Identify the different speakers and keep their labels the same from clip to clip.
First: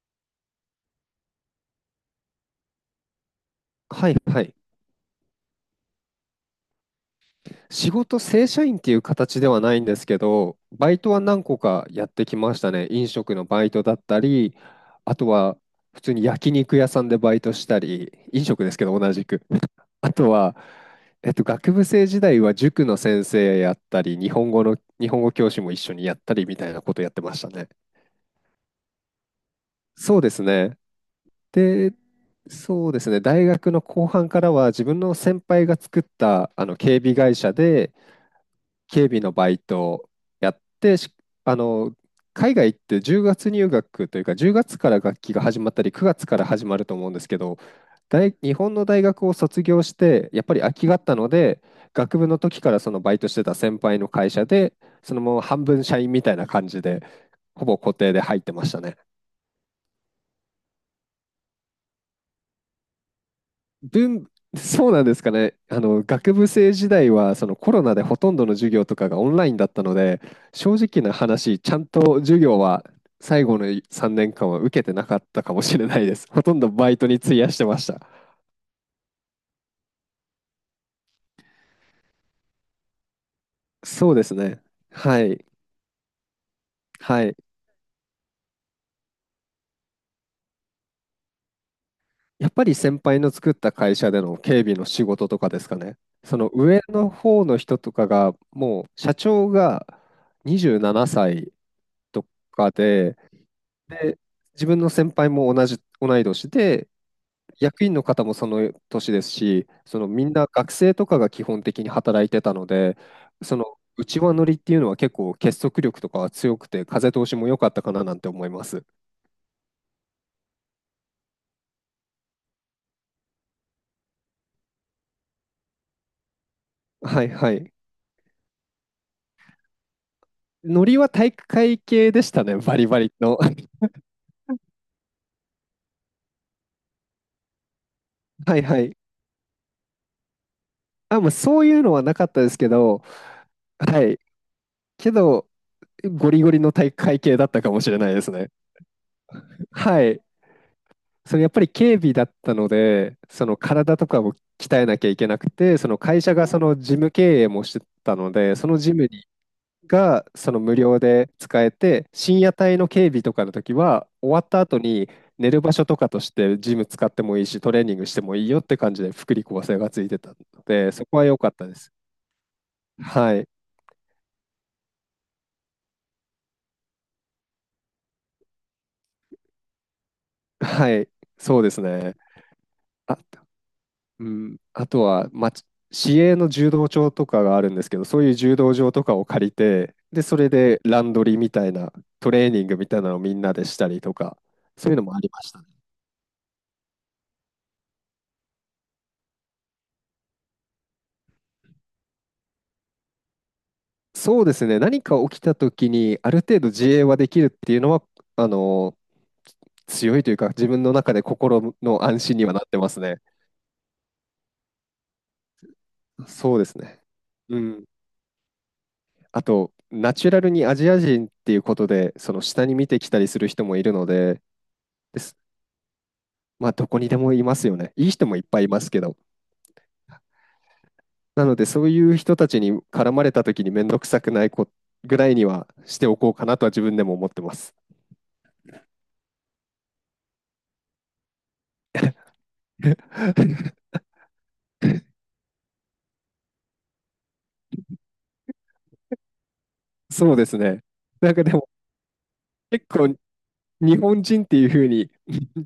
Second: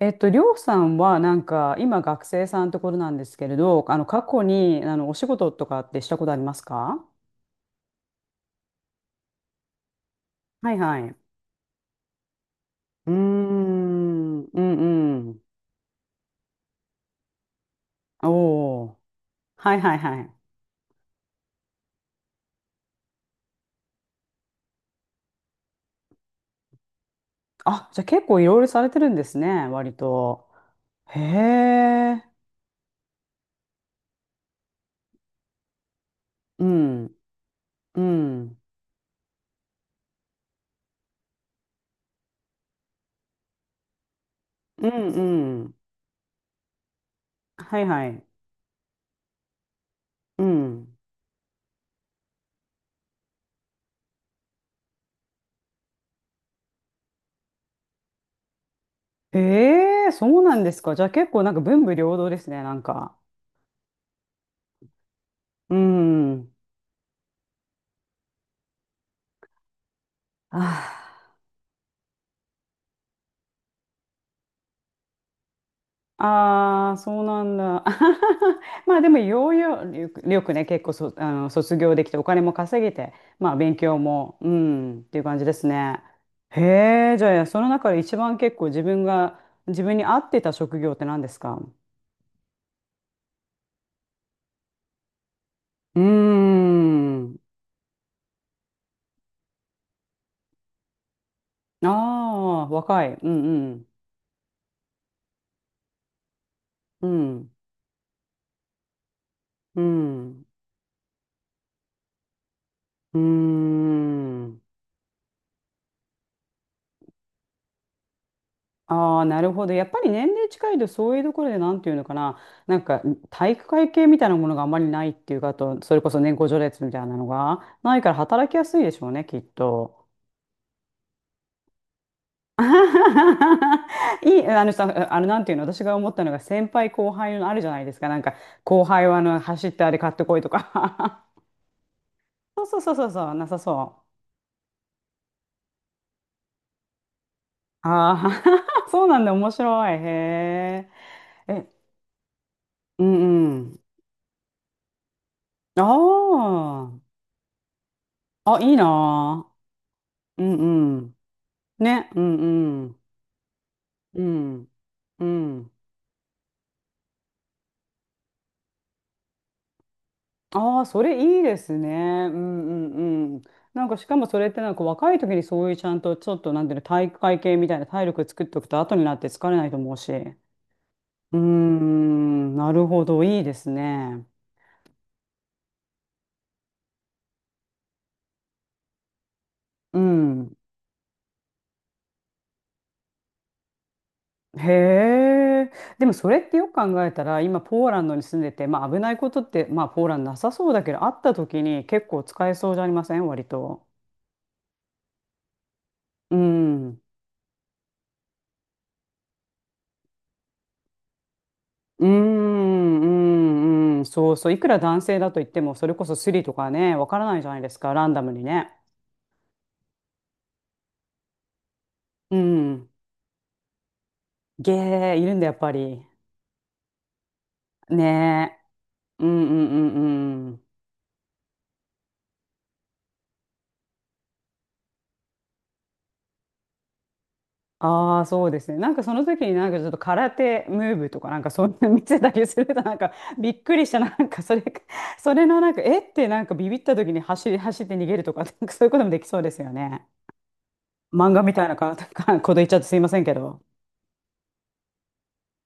Speaker 1: りょうさんはなんか今学生さんところなんですけれど、
Speaker 2: はい
Speaker 1: 過
Speaker 2: は
Speaker 1: 去
Speaker 2: い。
Speaker 1: にお仕事とかってしたことありますか？
Speaker 2: 仕事正社員っていう形ではないんですけど、
Speaker 1: はい
Speaker 2: バ
Speaker 1: は
Speaker 2: イ
Speaker 1: い。
Speaker 2: ト
Speaker 1: う
Speaker 2: は何個かやってきましたね。飲
Speaker 1: ー
Speaker 2: 食のバイトだった
Speaker 1: ん、
Speaker 2: り、
Speaker 1: う
Speaker 2: あ
Speaker 1: んう
Speaker 2: と
Speaker 1: ん。
Speaker 2: は普通に焼肉屋さんでバイトしたり、
Speaker 1: お
Speaker 2: 飲食ですけど
Speaker 1: お。
Speaker 2: 同じく。
Speaker 1: はいはい
Speaker 2: あ
Speaker 1: は
Speaker 2: と
Speaker 1: い。
Speaker 2: は、学部生時代は塾の先生やったり、日本語の、日本語教師も一緒にやったりみたいなことやってましたね。
Speaker 1: あ、じゃあ結構いろいろされてるんですね、割
Speaker 2: そうです
Speaker 1: と。
Speaker 2: ね。
Speaker 1: へ
Speaker 2: で、
Speaker 1: え。
Speaker 2: そうですね。大学の後半からは自分の先輩が作った
Speaker 1: う
Speaker 2: あの警
Speaker 1: ん、
Speaker 2: 備会社で、
Speaker 1: うん、
Speaker 2: 警備のバイトをやってしあの海外って10月入学というか、10月
Speaker 1: う
Speaker 2: から学期が
Speaker 1: ん
Speaker 2: 始
Speaker 1: う
Speaker 2: まっ
Speaker 1: ん。
Speaker 2: たり9月から始まると思うんですけど、
Speaker 1: はいはい。
Speaker 2: 日本の大学を卒業して
Speaker 1: う
Speaker 2: やっぱり空きが
Speaker 1: ん。
Speaker 2: あったので、学部の時からそのバイトしてた先輩の会社でそのまま半分社員みたいな感じでほぼ固定で入ってましたね。
Speaker 1: へえ、そうなんですか。じゃあ結構なんか文武両道ですね、なんか。
Speaker 2: 文、そうなんですかね。
Speaker 1: う
Speaker 2: 学部
Speaker 1: ん。
Speaker 2: 生時代は、そのコロナでほとんどの授業とかがオンラインだったので、
Speaker 1: あ
Speaker 2: 正直な
Speaker 1: あ。
Speaker 2: 話、ちゃんと授業は最後の3年間は受けてなかったかもしれないです。ほとんどバ
Speaker 1: ああ、
Speaker 2: イトに
Speaker 1: そう
Speaker 2: 費
Speaker 1: な
Speaker 2: や
Speaker 1: ん
Speaker 2: してま
Speaker 1: だ。
Speaker 2: した。
Speaker 1: まあでも、よくよくね、結構そ、あの、卒業できて、お金も稼げて、まあ勉強
Speaker 2: そうです
Speaker 1: も、う
Speaker 2: ね。
Speaker 1: ん、ってい
Speaker 2: は
Speaker 1: う感じ
Speaker 2: い。
Speaker 1: ですね。へえ、
Speaker 2: は
Speaker 1: じ
Speaker 2: い。
Speaker 1: ゃあ、その中で一番結構自分が、自分に合ってた職業って何ですか？
Speaker 2: やっぱり先輩の作った会社での警備の仕事とかですかね。
Speaker 1: うー
Speaker 2: その上の
Speaker 1: ん。
Speaker 2: 方の人とかが、もう社長が27歳
Speaker 1: あ
Speaker 2: と
Speaker 1: あ、
Speaker 2: か
Speaker 1: 若い。
Speaker 2: で、
Speaker 1: うんうん。
Speaker 2: で自分の先輩も同い年で、
Speaker 1: うん。
Speaker 2: 役員の方もその年ですし、
Speaker 1: う
Speaker 2: そのみん
Speaker 1: ん。
Speaker 2: な学生とかが基本的に働いてたので、
Speaker 1: うー
Speaker 2: その内輪乗りっ
Speaker 1: ん。
Speaker 2: ていうのは結構結束力とかは強くて、風通しも良かったかななんて思います。
Speaker 1: ああ、なるほど。やっぱり年齢近いと、そういうところで、なんていうのかな、なんか体育会系みたいなものがあまりないっていうか、あと、それこそ年功序列みたいな
Speaker 2: は
Speaker 1: の
Speaker 2: いはい。
Speaker 1: がないから働きやすいでしょうね、きっと。
Speaker 2: ノリは体育会系でしたね、
Speaker 1: あは
Speaker 2: バリバリの。
Speaker 1: は はいい、あのさ、なんていうの、私が思ったのが、先輩後輩のあるじゃないですか、なんか、
Speaker 2: はいは
Speaker 1: 後
Speaker 2: い。
Speaker 1: 輩は走ってあれ買ってこいと
Speaker 2: あ、
Speaker 1: か。
Speaker 2: もうそういうのはなかったで す
Speaker 1: そう
Speaker 2: け
Speaker 1: そうそう
Speaker 2: ど、
Speaker 1: そうそう、なさ
Speaker 2: は
Speaker 1: そ
Speaker 2: い。けど、ゴリゴリの体育会系だったかも
Speaker 1: う。
Speaker 2: しれないで
Speaker 1: あ
Speaker 2: すね。
Speaker 1: あ、そうなんだ、面白い。へ
Speaker 2: はい。
Speaker 1: え。
Speaker 2: それやっぱ
Speaker 1: え、
Speaker 2: り警備だったの
Speaker 1: う
Speaker 2: で、そ
Speaker 1: んう
Speaker 2: の
Speaker 1: ん。
Speaker 2: 体とかを鍛えなきゃいけなくて、そ
Speaker 1: あ
Speaker 2: の会社がその事務経営もしてたの
Speaker 1: あ、
Speaker 2: で、
Speaker 1: あ、
Speaker 2: そ
Speaker 1: いい
Speaker 2: の
Speaker 1: な
Speaker 2: ジム
Speaker 1: あ。
Speaker 2: が
Speaker 1: う
Speaker 2: その無
Speaker 1: ん
Speaker 2: 料
Speaker 1: うん。
Speaker 2: で使え
Speaker 1: ね、
Speaker 2: て、
Speaker 1: うん
Speaker 2: 深夜帯
Speaker 1: う
Speaker 2: の
Speaker 1: ん。
Speaker 2: 警備とかの時は、
Speaker 1: う
Speaker 2: 終わった
Speaker 1: ん、
Speaker 2: 後に
Speaker 1: う
Speaker 2: 寝る
Speaker 1: ん。
Speaker 2: 場所とかとしてジム使ってもいいし、トレーニングしてもいいよって感じで福利厚生がついてたの
Speaker 1: ああ、
Speaker 2: で、
Speaker 1: そ
Speaker 2: そこ
Speaker 1: れ
Speaker 2: は良
Speaker 1: いい
Speaker 2: かっ
Speaker 1: で
Speaker 2: たで
Speaker 1: す
Speaker 2: す。
Speaker 1: ね。うんう
Speaker 2: は
Speaker 1: んうん。
Speaker 2: い。
Speaker 1: なんかしかもそれってなんか若い時にそういうちゃんとちょっとなんていうの体育会系みたいな体力作っておくと後になって疲れないと思うし。う
Speaker 2: はい。
Speaker 1: ー
Speaker 2: そうですね。
Speaker 1: ん、なるほど、いいですね。
Speaker 2: うん、あとは、まあ、市営の柔道場とかがあるんですけど、そういう柔道場とかを借りて、
Speaker 1: う
Speaker 2: で、それ
Speaker 1: ん。
Speaker 2: でランドリーみたいな、トレーニングみたいなのをみんなでしたりとか、
Speaker 1: へ
Speaker 2: そういうのもありましたね。
Speaker 1: え。でもそれってよく考えたら今ポーランドに住んでて、まあ危ないことってまあポーランドなさそうだけどあった時に結構使えそうじゃありません割と？
Speaker 2: そうですね、何か起きた時に、あ
Speaker 1: う
Speaker 2: る程度自
Speaker 1: ん。
Speaker 2: 衛はできるっていうのは、あの、強いというか、自分の中で心の
Speaker 1: うー
Speaker 2: 安心にはなってます
Speaker 1: ん、う
Speaker 2: ね。
Speaker 1: ん、うん、そうそう、いくら男性だと言っても、それこそスリと
Speaker 2: そうで
Speaker 1: か
Speaker 2: す
Speaker 1: ね、
Speaker 2: ね。
Speaker 1: わからないじゃな
Speaker 2: う
Speaker 1: いです
Speaker 2: ん。
Speaker 1: か、ランダムにね。
Speaker 2: あと、ナチュラルにアジア人っていうことで、そ
Speaker 1: う
Speaker 2: の下に見
Speaker 1: ん。
Speaker 2: てきたりする人もいるので、
Speaker 1: ゲー、
Speaker 2: で
Speaker 1: いるんだ、やっぱり。
Speaker 2: まあ、どこにでもいますよね。いい人もいっ
Speaker 1: ねえ。
Speaker 2: ぱいいますけど。
Speaker 1: うんうんうんうん。
Speaker 2: なので、そういう人たちに絡まれた時に面倒くさくないぐらいにはしておこうかなとは自分でも思ってます。
Speaker 1: ああ、そうですね。なんかその時になんかちょっと空手ムーブとかなんかそんな見せたりするとなんかびっく りした、なんかそれ、それのなんか、えってなんかビビった時に走って逃げるとか、なんかそういうこともできそうですよね。
Speaker 2: そうですね。
Speaker 1: 漫
Speaker 2: なん
Speaker 1: 画
Speaker 2: か
Speaker 1: み
Speaker 2: で
Speaker 1: たい
Speaker 2: も、
Speaker 1: なか、かこと言っちゃって
Speaker 2: 結
Speaker 1: すいま
Speaker 2: 構、
Speaker 1: せんけど。
Speaker 2: 日本人っていうふうに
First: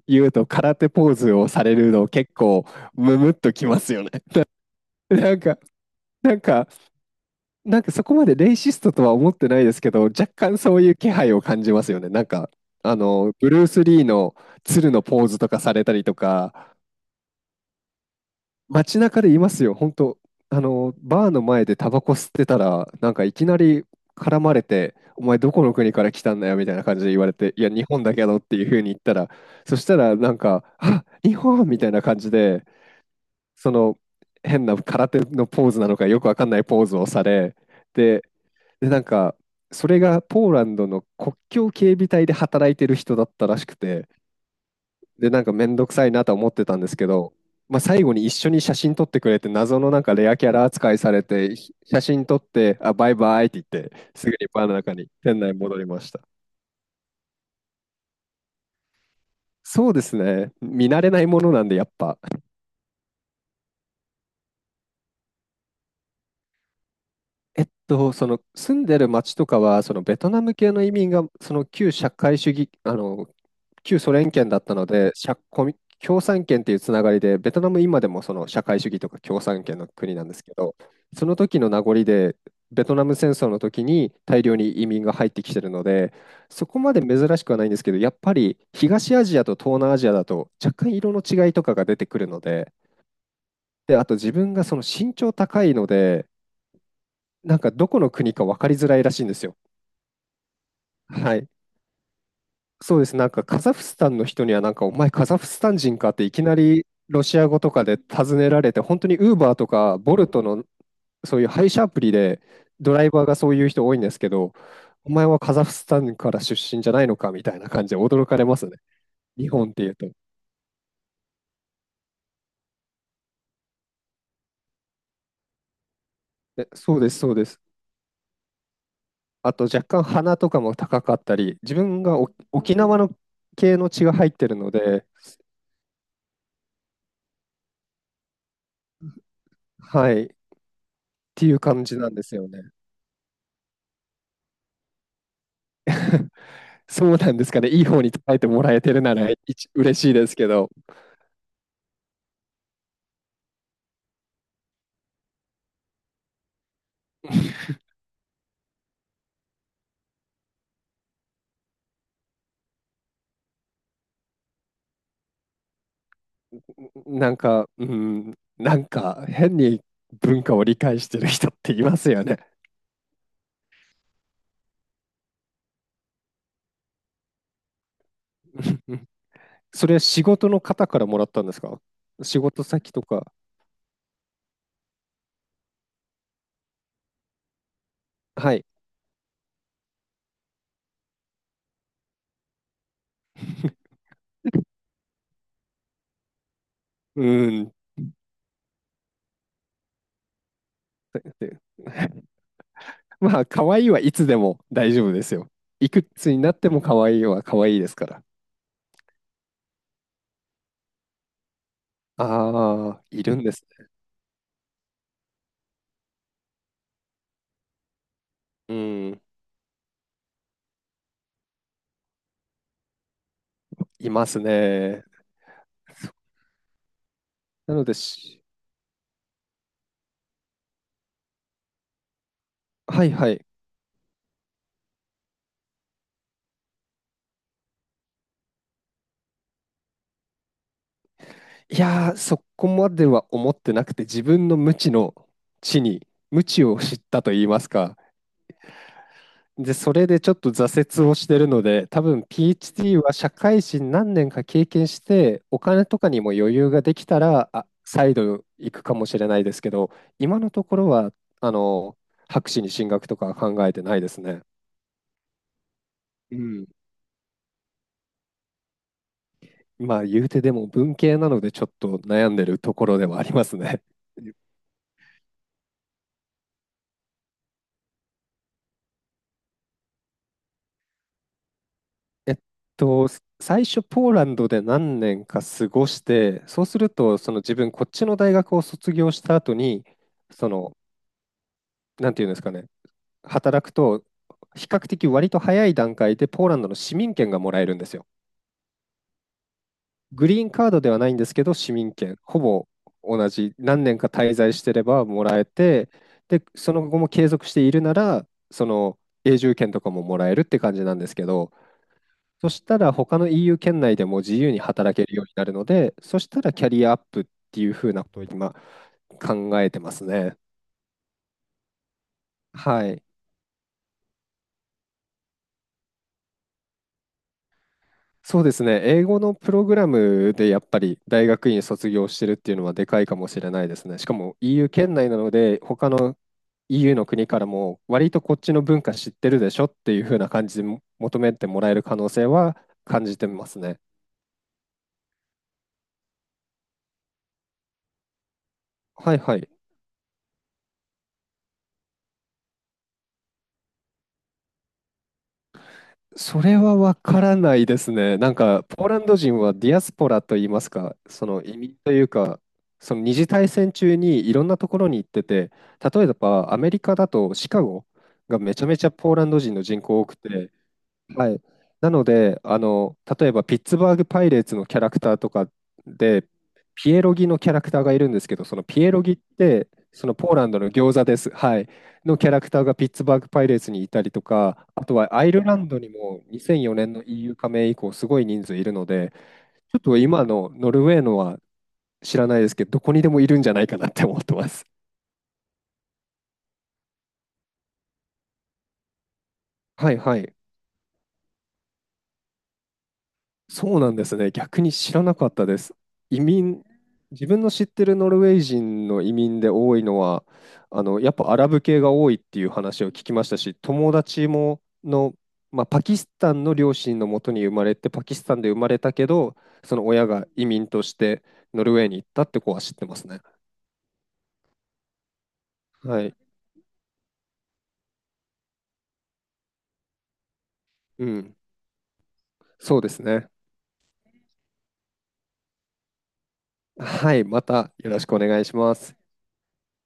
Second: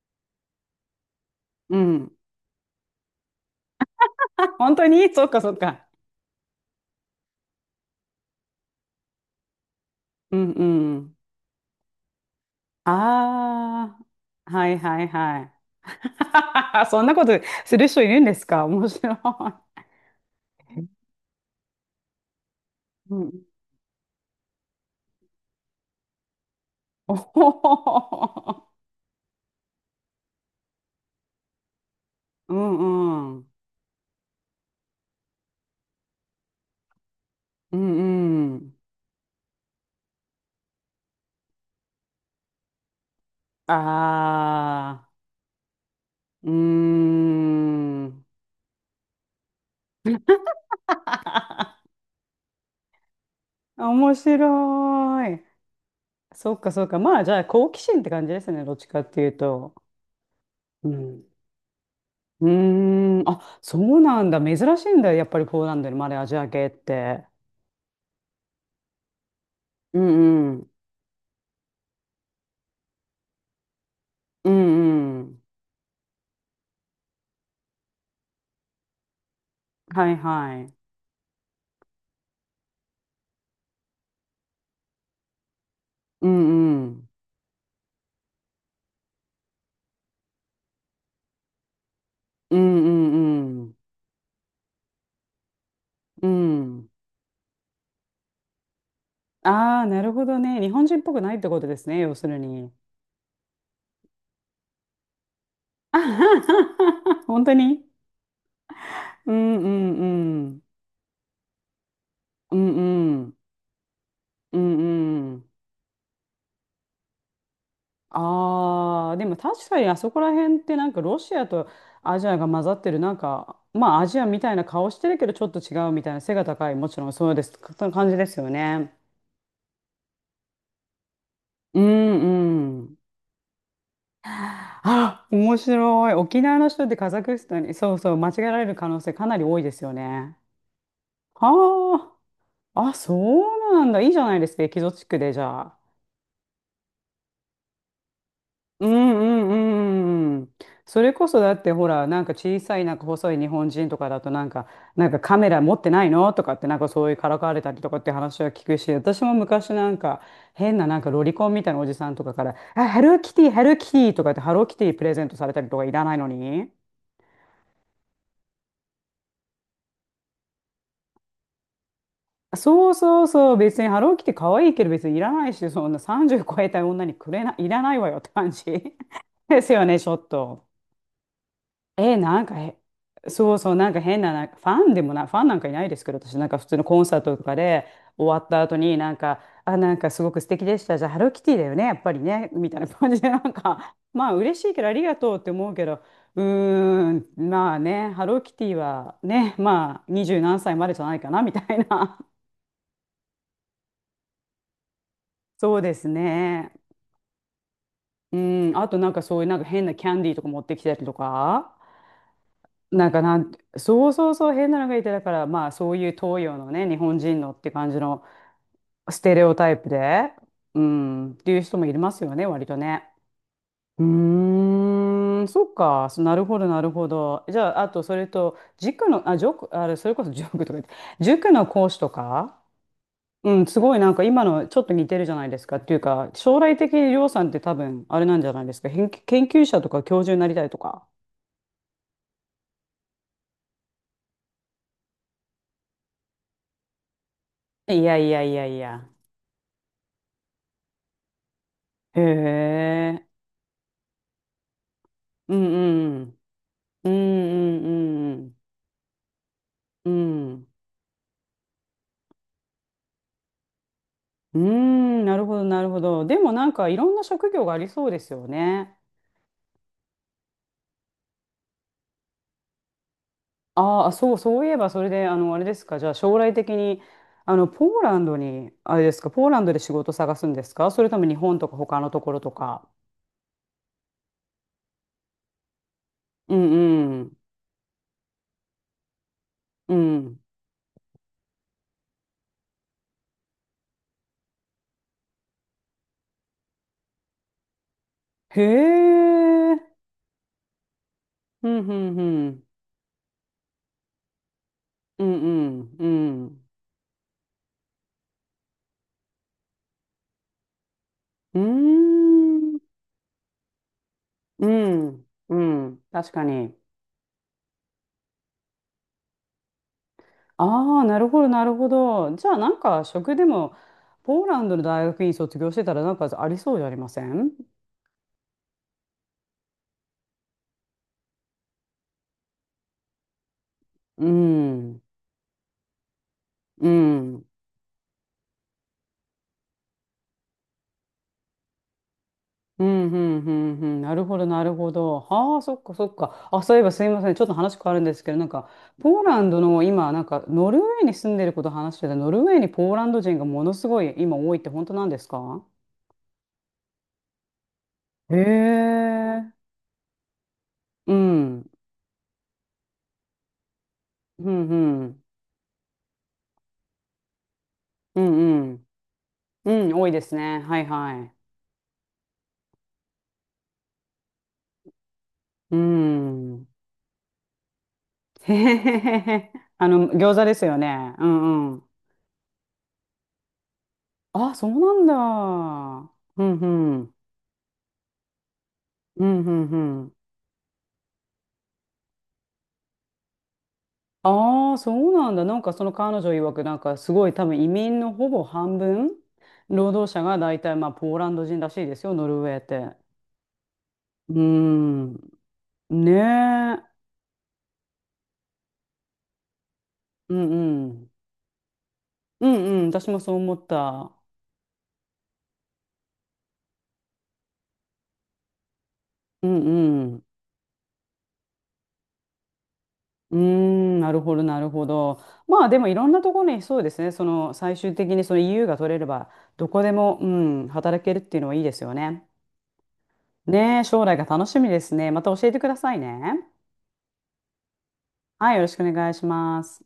Speaker 2: 言うと空手ポーズをされ
Speaker 1: う
Speaker 2: るの
Speaker 1: ん。
Speaker 2: 結構ムムっときますよね。
Speaker 1: 本当 に そう
Speaker 2: な
Speaker 1: か
Speaker 2: ん
Speaker 1: そう
Speaker 2: か、
Speaker 1: か。
Speaker 2: なんか、そこまでレイシストとは思ってないですけど、若
Speaker 1: うん
Speaker 2: 干そうい
Speaker 1: う
Speaker 2: う気
Speaker 1: ん。
Speaker 2: 配を感じますよね。ブルース・
Speaker 1: あ
Speaker 2: リーの
Speaker 1: あ、はい
Speaker 2: 鶴の
Speaker 1: はい
Speaker 2: ポーズと
Speaker 1: は
Speaker 2: かされたりとか、
Speaker 1: い。そんなことする人いるんですか？面
Speaker 2: 街
Speaker 1: 白い。
Speaker 2: 中でいますよ、本当、バーの前でタバコ吸ってたら、なん
Speaker 1: う
Speaker 2: か
Speaker 1: ん。
Speaker 2: いきなり絡まれて、お前どこの国から来たんだよみたいな感じで
Speaker 1: お
Speaker 2: 言われ
Speaker 1: ほ
Speaker 2: て、いや、
Speaker 1: ほ
Speaker 2: 日本だけ
Speaker 1: ほ
Speaker 2: どっていう
Speaker 1: ほ
Speaker 2: ふうに言ったら、そしたら、あ、日本みたいな感じ
Speaker 1: う
Speaker 2: で、
Speaker 1: んうん。
Speaker 2: その変な空手のポーズなのか、よくわかんないポーズをされ、
Speaker 1: う
Speaker 2: で、
Speaker 1: んうん。
Speaker 2: で、それがポーランドの国境警備隊で働いてる人だったらしくて、
Speaker 1: ああ、
Speaker 2: で、めんどくさいなとは思
Speaker 1: うー
Speaker 2: ってたんですけど、まあ、最後
Speaker 1: ん。
Speaker 2: に一緒に写真撮ってくれて、謎のなんかレアキャラ扱いされて、写真撮って、あ、バイバイって言って、
Speaker 1: 面
Speaker 2: すぐにバーの中に
Speaker 1: 白
Speaker 2: 店
Speaker 1: い。
Speaker 2: 内に戻りました。
Speaker 1: そっかそっか。まあじゃあ好奇心って感じですね。どっちかっていうと。
Speaker 2: そうですね。
Speaker 1: う
Speaker 2: 見慣れな
Speaker 1: ん。
Speaker 2: いものなんで、やっぱ。
Speaker 1: うーん。あ、そうなんだ。珍しいんだ。やっぱりポーランドにまでアジア系って。
Speaker 2: その住んでる町とかは、そ
Speaker 1: う
Speaker 2: のベトナ
Speaker 1: んう
Speaker 2: ム
Speaker 1: ん。
Speaker 2: 系の移民が、その旧社会主義、旧ソ連圏
Speaker 1: う
Speaker 2: だったので、
Speaker 1: んう
Speaker 2: 社
Speaker 1: ん。
Speaker 2: コミ共産圏っていうつながりで、ベトナム今でもその社会主義とか共産圏の
Speaker 1: は
Speaker 2: 国
Speaker 1: い
Speaker 2: なんですけ
Speaker 1: はい。
Speaker 2: ど、その時の名残で、ベトナム戦争の時に大量に移民が入ってきてるので、
Speaker 1: う
Speaker 2: そこ
Speaker 1: んう
Speaker 2: まで
Speaker 1: ん。
Speaker 2: 珍しくはないんですけど、やっぱり東アジアと東南アジアだと若干色の違いとかが出てくるの
Speaker 1: う
Speaker 2: で、
Speaker 1: んうんうん。
Speaker 2: で、あと自分がその身長高いの
Speaker 1: う
Speaker 2: で、
Speaker 1: ん。
Speaker 2: なんかどこの国か分かりづらいらしいんですよ。
Speaker 1: ああ、なるほどね。日本人っぽくない
Speaker 2: は
Speaker 1: って
Speaker 2: い。
Speaker 1: ことですね、要するに。
Speaker 2: そうです。なんかカザフスタンの人にはなんかお前カザフスタン
Speaker 1: あ
Speaker 2: 人かってい
Speaker 1: は
Speaker 2: きな
Speaker 1: は
Speaker 2: りロ
Speaker 1: は
Speaker 2: シ
Speaker 1: 本
Speaker 2: ア
Speaker 1: 当
Speaker 2: 語と
Speaker 1: に
Speaker 2: かで尋ねられて、本当に
Speaker 1: う
Speaker 2: ウーバー
Speaker 1: ん
Speaker 2: と
Speaker 1: うん
Speaker 2: か
Speaker 1: う
Speaker 2: ボルト
Speaker 1: ん。
Speaker 2: のそういう配車アプリで
Speaker 1: うん
Speaker 2: ドライ
Speaker 1: う
Speaker 2: バーが
Speaker 1: ん。
Speaker 2: そういう人多いんですけど、
Speaker 1: う
Speaker 2: お前
Speaker 1: んう
Speaker 2: は
Speaker 1: ん。
Speaker 2: カザフスタンから出身じゃないのかみたいな感じで驚かれますね。
Speaker 1: ああ、でも
Speaker 2: 日
Speaker 1: 確
Speaker 2: 本っ
Speaker 1: か
Speaker 2: て
Speaker 1: に
Speaker 2: い
Speaker 1: あ
Speaker 2: うと。
Speaker 1: そこら辺ってなんかロシアとアジアが混ざってる、なんか、まあアジアみたいな顔してるけどちょっと違うみたいな背が高い、も
Speaker 2: そ
Speaker 1: ち
Speaker 2: う
Speaker 1: ろ
Speaker 2: で
Speaker 1: ん
Speaker 2: す、
Speaker 1: そ
Speaker 2: そ
Speaker 1: う
Speaker 2: う
Speaker 1: で
Speaker 2: で
Speaker 1: す。
Speaker 2: す。
Speaker 1: その感じですよね。
Speaker 2: あと若干鼻とかも高かったり、自
Speaker 1: う
Speaker 2: 分が沖
Speaker 1: んうん。
Speaker 2: 縄の系の血が入ってるので、
Speaker 1: あ、面白い。沖縄の人ってカザフスタンに、そうそう、間違えられる可能性かなり多いですよ
Speaker 2: はい
Speaker 1: ね。
Speaker 2: っていう感じなん
Speaker 1: は
Speaker 2: ですよね。
Speaker 1: あ、あ、そうなんだ。いいじゃないですか、エキゾチックで、じゃあ。
Speaker 2: そうなんですかね。いい方に捉えてもらえ
Speaker 1: うん
Speaker 2: てるな
Speaker 1: う
Speaker 2: ら
Speaker 1: んう
Speaker 2: 嬉しいです
Speaker 1: んう
Speaker 2: け
Speaker 1: ん。
Speaker 2: ど、
Speaker 1: それこそだってほら、なんか小さい、なんか細い日本人とかだと、なんか、なんかカメラ持ってないのとかって、なんかそういうからかわれたりとかって話は聞くし、私も昔なんか、変ななんかロリコンみたいなおじさんとかから、あ、ハローキティ、ハローキティとかって、ハローキティプレゼントされたりとかいらないのに。
Speaker 2: うん、変に文化を理解してる人っていますよね。
Speaker 1: そうそうそう、別にハローキティ可愛いけど別にいらないし、そんな30超えた女にくれな、いらないわよって感じ ですよ
Speaker 2: それ
Speaker 1: ね、
Speaker 2: は
Speaker 1: ちょ
Speaker 2: 仕
Speaker 1: っ
Speaker 2: 事の
Speaker 1: と。
Speaker 2: 方からもらったんですか？
Speaker 1: え、
Speaker 2: 仕
Speaker 1: なんか
Speaker 2: 事
Speaker 1: へ、
Speaker 2: 先とか。
Speaker 1: そうそう、なんか変な、なんかファンでもな、ファンなんかいないですけど、私なんか普通のコンサートとかで終わっ
Speaker 2: は
Speaker 1: た
Speaker 2: い。
Speaker 1: 後になんか、あ、なんかすごく素敵でした。じゃあハローキティだよね、やっぱりね、みたいな感じで、なん か、まあ嬉しいけどありがとうって思うけど、うー
Speaker 2: う
Speaker 1: ん、
Speaker 2: ーんっ
Speaker 1: まあね、ハローキティはね、まあ二十何歳までじゃないかな、みた
Speaker 2: て。
Speaker 1: いな。
Speaker 2: まあ、可愛いはいつでも大丈夫ですよ。
Speaker 1: そう
Speaker 2: い
Speaker 1: で
Speaker 2: く
Speaker 1: す
Speaker 2: つになって
Speaker 1: ね。
Speaker 2: も可愛いは可愛いですから。
Speaker 1: うん、あとなんかそういうなんか変なキャンディーとか持ってきたりとか、
Speaker 2: ああ、
Speaker 1: なんか
Speaker 2: いる
Speaker 1: な
Speaker 2: ん
Speaker 1: ん、
Speaker 2: ですね。
Speaker 1: そうそうそう変なのがいて、だからまあそういう東洋のね、日本人のって感じの
Speaker 2: う
Speaker 1: ス
Speaker 2: ん、
Speaker 1: テレオタイプで、うん、っていう人もいますよね、割とね。う
Speaker 2: いますね。
Speaker 1: ーん、そっか、そなるほど、なるほど。じ
Speaker 2: な
Speaker 1: ゃあ、
Speaker 2: の
Speaker 1: あ
Speaker 2: で
Speaker 1: とそれ
Speaker 2: し、
Speaker 1: と、塾の、あ、塾、あれ、それこそ塾とか言って、塾の講師とか。
Speaker 2: はいはい。
Speaker 1: うん、すごいなんか今のちょっと似てるじゃないですかっていうか、将来的にりょうさんって多分あれなんじゃないですか。研究者とか教授になりたいとか。
Speaker 2: いやー、そこまでは思ってなくて、自分の無知の知に、無知を知ったと言いますか。
Speaker 1: いやいやいやいや。
Speaker 2: で、それでちょっと挫折をしてるので、多
Speaker 1: へ
Speaker 2: 分 PhD は
Speaker 1: え。
Speaker 2: 社会人何年か経験して、
Speaker 1: う
Speaker 2: お
Speaker 1: ん
Speaker 2: 金とか
Speaker 1: う
Speaker 2: にも
Speaker 1: ん。
Speaker 2: 余裕ができ
Speaker 1: うん
Speaker 2: たら、あ、
Speaker 1: う
Speaker 2: 再
Speaker 1: んう
Speaker 2: 度
Speaker 1: ん
Speaker 2: 行くかもしれないですけど、
Speaker 1: う
Speaker 2: 今の
Speaker 1: ん。う
Speaker 2: と
Speaker 1: ん。
Speaker 2: ころは、あの、博士に進学とかは考えてないですね。
Speaker 1: うん、なるほどなるほど。
Speaker 2: う
Speaker 1: でもな
Speaker 2: ん。
Speaker 1: んかいろんな職業がありそうですよね。
Speaker 2: まあ、言うてでも文系なので、ちょっと悩んでるところではありますね。
Speaker 1: ああ、そ う、そういえばそれで、あの、あれですか。じゃあ将来的に、あの、ポーランドに、あれですか、ポーランドで仕事探すんですか？それとも日本とか他のとこ
Speaker 2: えっ
Speaker 1: ろとか？
Speaker 2: 最初ポーランドで何年か過ごして、
Speaker 1: う
Speaker 2: そうすると、
Speaker 1: んうん。
Speaker 2: その自分、こっちの大学を卒業した後に、
Speaker 1: うん。
Speaker 2: その、なんていうんですかね、働くと、比較的割と早い段階でポーランドの市民権がもらえるんですよ。
Speaker 1: へえ。
Speaker 2: グリーンカードではないんですけど、
Speaker 1: う
Speaker 2: 市
Speaker 1: ん、う
Speaker 2: 民
Speaker 1: ん、
Speaker 2: 権、
Speaker 1: う
Speaker 2: ほ
Speaker 1: ん。
Speaker 2: ぼ同じ、何年か滞在してれば
Speaker 1: う
Speaker 2: もらえて、
Speaker 1: ん、う
Speaker 2: で、
Speaker 1: ん、
Speaker 2: その後も継続しているなら、その永住権とかももらえるって感じなんですけど、
Speaker 1: う
Speaker 2: そ
Speaker 1: ん。
Speaker 2: し
Speaker 1: う
Speaker 2: た
Speaker 1: ーん。
Speaker 2: ら他の EU 圏内でも自由に
Speaker 1: う
Speaker 2: 働けるよう
Speaker 1: ん。
Speaker 2: になる
Speaker 1: う
Speaker 2: ので、
Speaker 1: ん。
Speaker 2: そし
Speaker 1: 確
Speaker 2: た
Speaker 1: か
Speaker 2: らキャ
Speaker 1: に。
Speaker 2: リアアップっていうふうなことを今考えてますね。
Speaker 1: ああ、なるほど、なるほど。じゃあ、なん
Speaker 2: はい。
Speaker 1: か、食でも、ポーランドの大学院卒業してたら、なんかありそうじゃありません
Speaker 2: そうですね。英語のプログラムでやっぱり大学院卒業してるっていうのはでかいかもしれないですね。しか
Speaker 1: う
Speaker 2: も EU 圏
Speaker 1: ん。
Speaker 2: 内なので、他の
Speaker 1: う
Speaker 2: EU の国か
Speaker 1: ん。
Speaker 2: らも割とこっちの文化知ってるでしょっていうふうな感じで求めてもらえる可能性は
Speaker 1: うん、
Speaker 2: 感
Speaker 1: う
Speaker 2: じて
Speaker 1: ん、
Speaker 2: ま
Speaker 1: う
Speaker 2: す
Speaker 1: ん、
Speaker 2: ね。
Speaker 1: うん。なるほど、なるほど。はあ、そっか、そっか。あ、そういえばすいません。ちょっと話変わるんですけど、なんか、
Speaker 2: はい
Speaker 1: ポー
Speaker 2: は
Speaker 1: ラ
Speaker 2: い。
Speaker 1: ンドの今、なんか、ノルウェーに住んでること話してた、ノルウェーにポーランド人がものすごい今多いって本当なんですか？
Speaker 2: それはわからないですね。な
Speaker 1: へ
Speaker 2: んか、ポーランド人
Speaker 1: え。
Speaker 2: はディアスポラといいますか、
Speaker 1: うん、
Speaker 2: その
Speaker 1: う
Speaker 2: 移
Speaker 1: ん、
Speaker 2: 民というか、その二次大戦中にいろん
Speaker 1: う
Speaker 2: な
Speaker 1: ん、
Speaker 2: ところに
Speaker 1: う
Speaker 2: 行って
Speaker 1: ん、
Speaker 2: て、例えばアメリカだとシカゴ
Speaker 1: う
Speaker 2: がめちゃめち
Speaker 1: ん、
Speaker 2: ゃポーランド人の
Speaker 1: う
Speaker 2: 人
Speaker 1: ん
Speaker 2: 口多
Speaker 1: 多い
Speaker 2: く
Speaker 1: です
Speaker 2: て、
Speaker 1: ね。はい、は
Speaker 2: は
Speaker 1: い。
Speaker 2: い。なので、例えばピッツバーグ・パイレーツのキャラクターとか
Speaker 1: う
Speaker 2: で、
Speaker 1: ん。
Speaker 2: ピエロギのキャラクターがいるんですけ ど、
Speaker 1: へ
Speaker 2: その
Speaker 1: へ
Speaker 2: ピエ
Speaker 1: へ
Speaker 2: ロギっ
Speaker 1: へへ。
Speaker 2: て、
Speaker 1: あ
Speaker 2: そ
Speaker 1: の、
Speaker 2: のポー
Speaker 1: 餃子
Speaker 2: ラン
Speaker 1: で
Speaker 2: ド
Speaker 1: す
Speaker 2: の
Speaker 1: よ
Speaker 2: 餃子
Speaker 1: ね。
Speaker 2: で
Speaker 1: う
Speaker 2: す。はい。
Speaker 1: ん、うん。
Speaker 2: のキャラクターがピッツバーグ・パイレーツにいたりと
Speaker 1: あ、
Speaker 2: か、
Speaker 1: そ
Speaker 2: あと
Speaker 1: うな
Speaker 2: はアイルラ
Speaker 1: ん
Speaker 2: ンドにも
Speaker 1: だ。うん、
Speaker 2: 2004年
Speaker 1: う
Speaker 2: の
Speaker 1: ん、
Speaker 2: EU 加盟以降、すごい人数いるので、
Speaker 1: うん、うん、
Speaker 2: ち
Speaker 1: う
Speaker 2: ょっと
Speaker 1: ん。
Speaker 2: 今のノルウェーのは知らないですけど、どこにでもいるんじゃないかなって思ってます。
Speaker 1: ああ、そうなんだ。なんかその彼女曰く、なんかすごい多分移民のほぼ半分、労
Speaker 2: はい
Speaker 1: 働
Speaker 2: は
Speaker 1: 者
Speaker 2: い。
Speaker 1: が大体まあポーランド人らしいですよ、ノルウェーって。
Speaker 2: そうなんですね。
Speaker 1: うー
Speaker 2: 逆に知ら
Speaker 1: ん。
Speaker 2: なかったです。
Speaker 1: ね
Speaker 2: 移民、
Speaker 1: え。
Speaker 2: 自分の知ってるノルウェー人の移民で多いのは、
Speaker 1: うんう
Speaker 2: や
Speaker 1: ん。
Speaker 2: っぱアラブ系が多いってい
Speaker 1: う
Speaker 2: う
Speaker 1: ん
Speaker 2: 話
Speaker 1: う
Speaker 2: を
Speaker 1: ん。
Speaker 2: 聞
Speaker 1: 私
Speaker 2: き
Speaker 1: も
Speaker 2: まし
Speaker 1: そう
Speaker 2: た
Speaker 1: 思
Speaker 2: し、
Speaker 1: っ
Speaker 2: 友
Speaker 1: た。
Speaker 2: 達もまあ、パキスタンの両親のもとに生まれて、パキスタンで生まれたけど、
Speaker 1: う
Speaker 2: その
Speaker 1: んう
Speaker 2: 親
Speaker 1: ん。
Speaker 2: が移民としてノルウェーに行ったって子は知ってますね。
Speaker 1: うーん、なるほど、なるほど。まあでもい
Speaker 2: は
Speaker 1: ろん
Speaker 2: い。
Speaker 1: なところにそうですね、その最終的にその EU が取れれば、どこでも、うん、働
Speaker 2: う
Speaker 1: けるって
Speaker 2: ん。
Speaker 1: いうのはいいですよね。
Speaker 2: そうですね。
Speaker 1: ねえ、将来が楽しみですね。また教えてくださいね。
Speaker 2: はい。またよろしくお願い
Speaker 1: は
Speaker 2: し
Speaker 1: い、よろ
Speaker 2: ま
Speaker 1: しくお
Speaker 2: す。
Speaker 1: 願いします。